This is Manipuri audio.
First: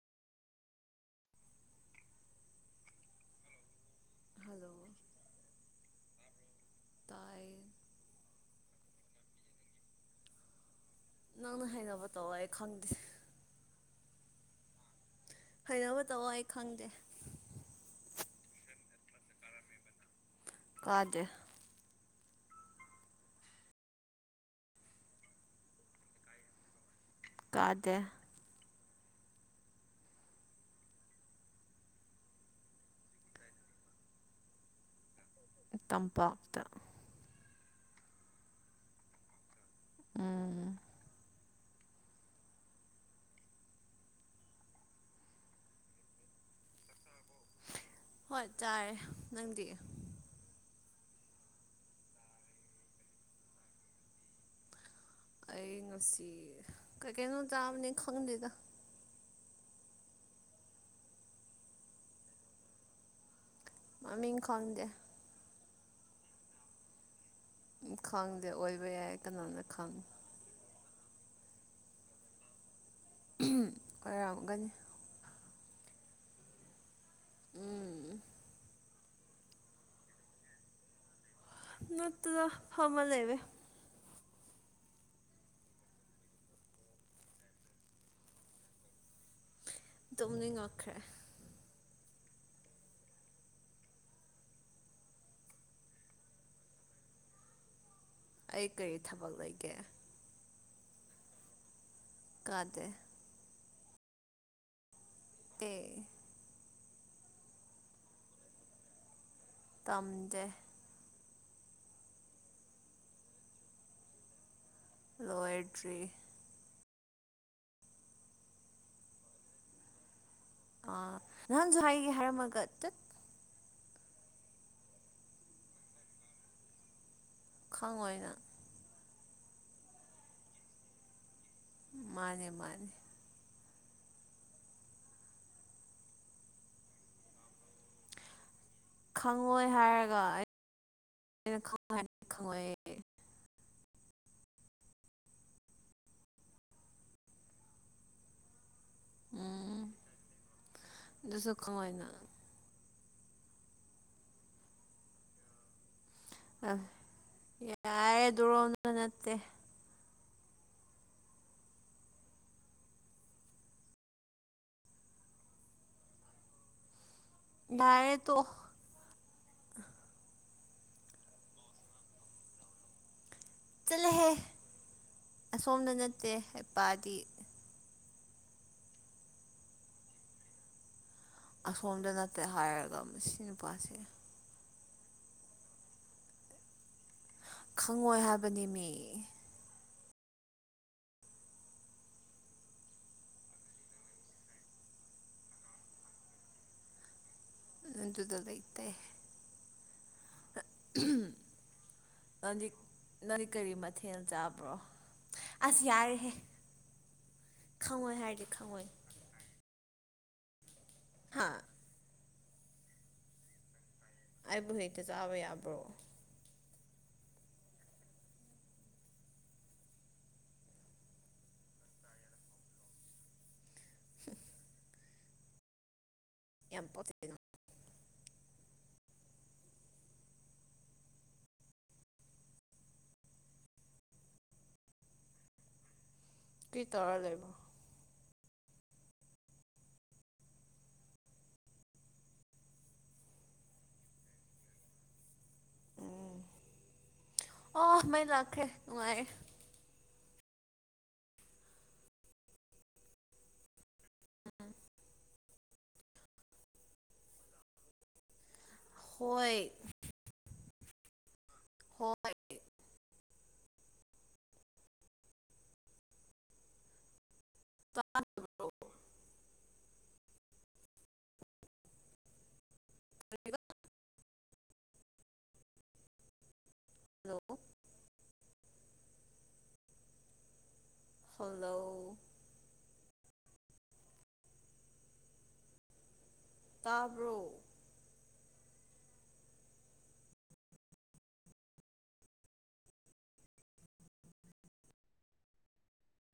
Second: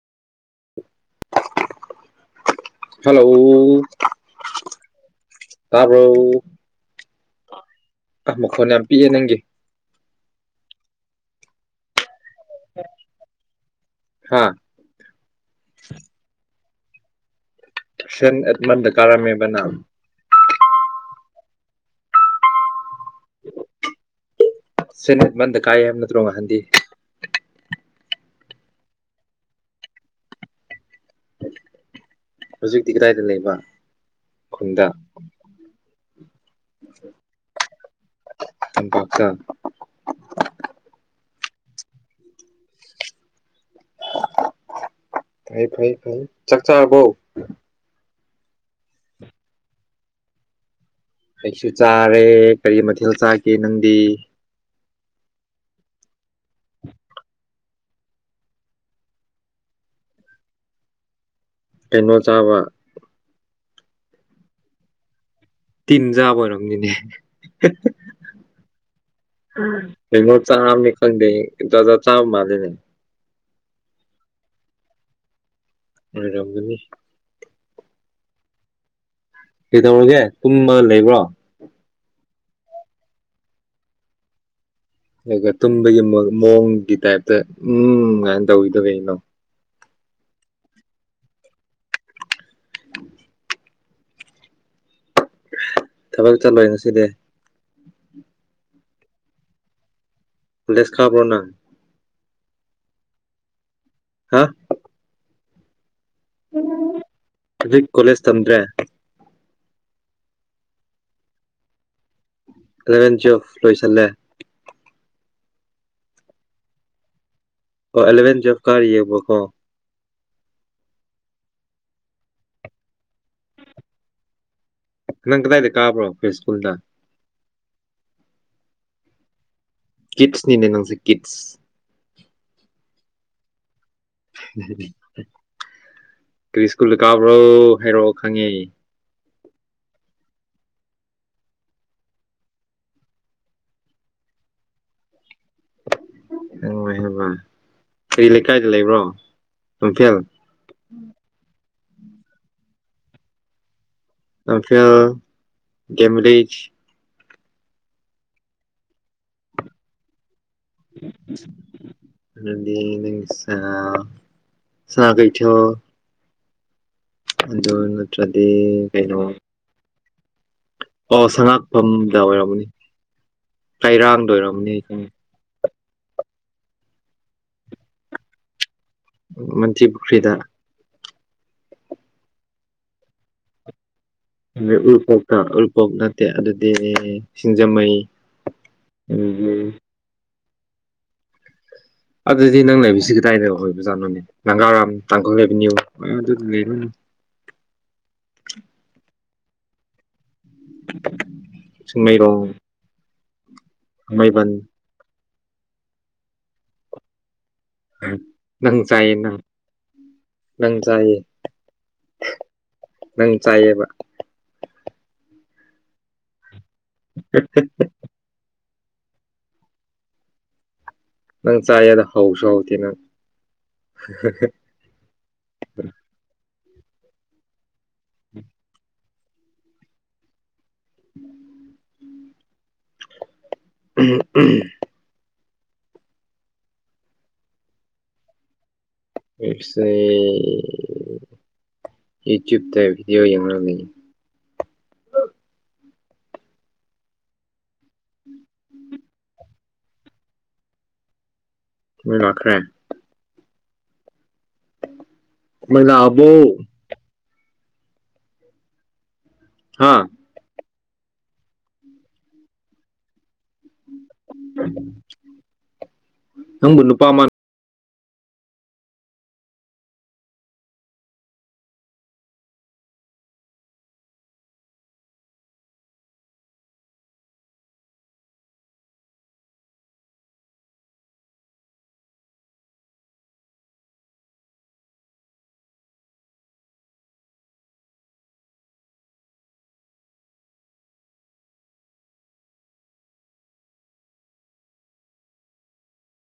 [inaudible] ꯍꯜꯂꯣ ꯍꯜꯂꯣ ꯌꯥꯔꯕ꯭ꯔꯣ ꯇꯥꯏ ꯑꯥ ꯃꯈꯣꯟ ꯌꯥꯝ ꯄꯤꯑꯌꯦ ꯅꯪꯒꯤ ꯅꯪꯅ ꯍꯥꯏꯅꯕ ꯇꯧ ꯑꯩ ꯈꯪꯗꯦ ꯍꯥꯥ ꯐꯩꯅꯕ ꯇꯧꯑꯣ ꯑꯩ ꯈꯪꯗꯦ ꯁꯟ ꯑꯦ ꯃꯟꯗ ꯀꯥꯥꯝꯕꯅꯥ ꯀꯥꯖ ꯁꯤꯅꯦꯠ ꯃꯟꯗ ꯀꯥꯏ ꯍꯥꯏꯕ ꯅꯠꯇ꯭ꯔꯣ ꯉꯍꯥꯟꯗꯤ ꯀꯥꯗꯦ ꯍꯧꯖꯤꯛꯇꯤ ꯀꯗꯥꯏꯗ ꯂꯩꯕ ꯈꯨꯟꯗ ꯇꯝꯄꯥꯛꯇ [unintelligible] ꯎꯝ ꯐ ꯐꯥꯏ ꯐꯥꯏ ꯆꯥꯛ ꯆꯥꯔꯕꯣ ꯍꯣꯏ ꯆꯥꯔꯦ ꯅꯪꯗꯤ ꯀꯩꯁꯨ ꯆꯥꯔꯦ ꯀꯔꯤ ꯃꯊꯦꯜ ꯆꯥꯒꯦ ꯅꯪꯗꯤ ꯑꯩꯩꯅꯁꯤ ꯀ ꯀꯩꯅꯩꯅꯣ ꯇꯕꯅꯤ ꯈꯪꯗꯦꯗ ꯇꯩꯅꯣ ꯆꯥꯕ ꯃꯃꯤ ꯃꯤꯡ ꯈꯪꯗꯦ ꯇꯤꯟꯖꯥꯕ ꯑꯣꯏꯔꯣꯝꯅꯤꯅꯦ ꯈꯪꯗꯦ ꯑꯣꯏꯕ ꯌꯥꯏ ꯀꯅꯥꯅ ꯈꯪ ꯀꯩꯅ‌ꯣ ꯆꯥꯉꯝꯅꯤ ꯍꯪꯗꯦ ꯗꯗ ꯆꯥꯕ ꯃꯥꯂ‌ꯦ ꯑꯣꯏꯣꯏꯔꯝꯒꯅꯤ ꯎꯔꯝꯒꯅꯤ ꯎꯝ ꯀꯩꯗꯧꯔꯒꯦ ꯇꯨꯝꯕ ꯂꯩꯕ꯭ꯔꯣ ꯅꯠꯇꯗ ꯐꯃ ꯂꯩ ꯂꯩꯕ ꯑꯗꯨꯒ ꯇꯨꯝꯕꯒꯤ ꯃꯑꯣꯡꯒꯤ ꯇꯥꯏꯞꯇ ꯎꯝ ꯀꯥꯏꯅ ꯇꯧꯈꯤꯗ ꯀꯩꯅꯣ ꯇꯨꯝꯅ ꯉꯛꯈ꯭ꯔꯦ ꯊꯕꯛ ꯆꯠꯂꯣꯏ ꯉꯁꯤꯗꯤ ꯑꯩ ꯀꯔꯤ ꯊꯕꯛ ꯂꯩꯒꯦ ꯂꯦꯁ ꯈꯥꯕꯅ ꯀꯗꯦ ꯍꯥ ꯇ‌ꯦ ꯍꯧꯖꯤꯛ ꯀꯣꯂꯦꯖ ꯇꯗ꯭ꯔꯦ ꯇꯝꯖꯩ ꯂꯂꯦꯟ ꯑꯐ ꯂꯣꯌꯣꯏꯁ ꯑꯂꯦ ꯂꯣꯏꯇ꯭ꯔꯤ ꯑꯣ ꯑꯦꯂꯦꯟ ꯭ꯋꯦꯜ ꯀꯔ ꯌꯦꯕꯣ ꯑ ꯅꯍꯥꯟꯁꯨ ꯍꯥꯏꯒꯦ ꯍꯥꯏꯔꯝꯃꯒ ꯇꯠ ꯅꯪ ꯀꯗꯥꯏꯗ ꯀꯥꯕ꯭ꯔꯣ ꯐ ꯁ꯭ꯀꯨꯜꯗ ꯈꯪꯡꯉꫭꯏ ꯅꯪ ꯀꯤꯠꯁꯅꯤꯅꯦ ꯅꯪꯁꯦ ꯀꯤꯠꯁ ꯃꯥꯅꯦ ꯃꯥꯅꯦ ꯀꯔꯤ ꯁ꯭ꯀꯨꯜꯗ ꯀꯥꯕ꯭ꯔꯣ ꯍꯥꯏꯔꯛꯑꯣ ꯈꯪꯉꯦ ꯈꯪꯉꯣꯏ ꯍꯥꯏꯔꯒ ꯈꯪꯉꫭꯏ ꯎꯋꯦꯍꯥꯏꯕ ꯀꯔꯤ ꯂꯩꯀꯥꯏꯗ ꯂꯩꯕ꯭ꯔꯣ ꯎꯝ ꯂꯝꯐꯦꯜ ꯑꯗꯨꯁꯨ ꯀꯃꯥꯏꯅ ꯂꯝꯐꯦꯜ ꯒꯦꯃꯦꯔꯤ ꯌꯥꯔꯦ ꯑꯗꯨꯔꯣꯅ ꯅꯠꯇꯦ [unintelligible] ꯑꯗꯨꯗꯤ ꯅꯪꯁꯦ ꯁꯅꯀꯩꯊꯦꯜ ꯑꯗꯨ ꯌꯥꯔꯦ ꯅꯠꯇ꯭ꯔꯗꯤ ꯇꯣꯛꯑꯣ ꯀꯩꯅꯣ ꯑꯣ ꯁꯉꯥꯛꯐꯝꯗ ꯑꯣꯏꯔꯝꯃꯅꯤ ꯀꯩꯔꯥꯡꯗ ꯆꯠꯂꯍꯦ ꯑꯣꯏꯔꯝꯅꯤ ꯑꯁꯣꯝꯗ ꯅꯠꯇꯦ ꯍꯩꯄꯥꯗꯤ ꯃꯟꯇꯔꯤꯄꯨꯈ꯭ꯔꯤꯗ ꯑꯁꯣꯝꯗ ꯅꯠꯇꯦ ꯍꯥꯏꯔꯒ ꯃꯁꯤ ꯅꯨꯄꯥꯁꯦ ꯎꯔꯤꯄꯣꯛꯇ ꯎꯔꯤꯄꯣꯛ ꯅꯠꯇꯦ ꯑꯗꯨꯗꯤ ꯁꯤꯡꯖꯃꯩ ꯈꯪꯉꯣꯏ ꯍꯥꯏꯕꯅꯤ ꯃꯤ ꯎꯝꯝ ꯑꯗꯨꯗꯤ ꯅꯪꯅ ꯂꯩꯕꯁꯤ ꯀꯗꯥꯏꯗ ꯑꯣꯏꯣꯏꯕꯖꯥꯠꯅꯣꯅꯦ ꯪꯅꯒꯥꯔꯥꯝ ꯇꯥꯡꯈꯜ ꯑꯦꯚꯦꯅ꯭ꯌꯨ ꯑꯗꯨꯗꯤ ꯗꯨꯗ ꯂꯩꯩꯇꯦ ꯆꯤꯡꯃꯩꯔꯣꯡ ꯅꯪꯗꯤ ꯅꯪꯒꯤ ꯀꯔꯤ ꯃꯊꯦꯜ ꯊꯥꯡꯃꯩꯕꯟ ꯆꯥꯕ꯭ꯔꯣ ꯑꯁ ꯌꯥꯔꯍꯦ ꯅꯪ ꯆꯥꯌꯦ ꯅꯪ ꯅꯪ ꯆꯥꯏꯌꯦ ꯍꯥ ꯅꯪ ꯆꯥꯏꯌꯦꯕ ꯑꯩꯕꯨ ꯍꯦꯛꯇ ꯆꯥꯕ ꯌꯥꯕ꯭ꯔꯣ [unintelligible] ꯅꯪ ꯆꯥꯏꯗ ꯍꯥꯎꯁꯨ ꯍꯥꯎꯇꯦ ꯅꯪ ꯌꯥꯝ ꯄꯛꯇꯦ ꯅꯪ [inaudible] [inaudible] [unintelligible] ꯀꯔꯤ ꯇꯧꯔꯥ ꯂꯩꯕꯔꫭ ꯑꯩꯁꯦ ꯌꯨꯇꯨꯞꯇ ꯕꯤꯗꯤꯑꯣ ꯌꯦꯡꯔꯝꯃꯤꯅꯦ ꯎꯝ ꯑꯣ ꯃꯩ ꯂꯥꯛꯈꯔꯦ ꯅꯨꯡꯉꯥꯏꯌꯦ ꯃꯩ ꯂꯛꯈ꯭ꯔꯦ ꯃꯩ ꯂꯥꯛꯑꯕꯣ ꯍꯣꯏ ꯍꯥꯥ ꯍꯣꯏ ꯅꯪꯕꯨ ꯅꯨꯄꯥ ꯃꯥ [inaudible] ꯍꯜꯂꯣ ꯍꯜꯂꯣ ꯇꯥꯕ꯭ꯔꯣ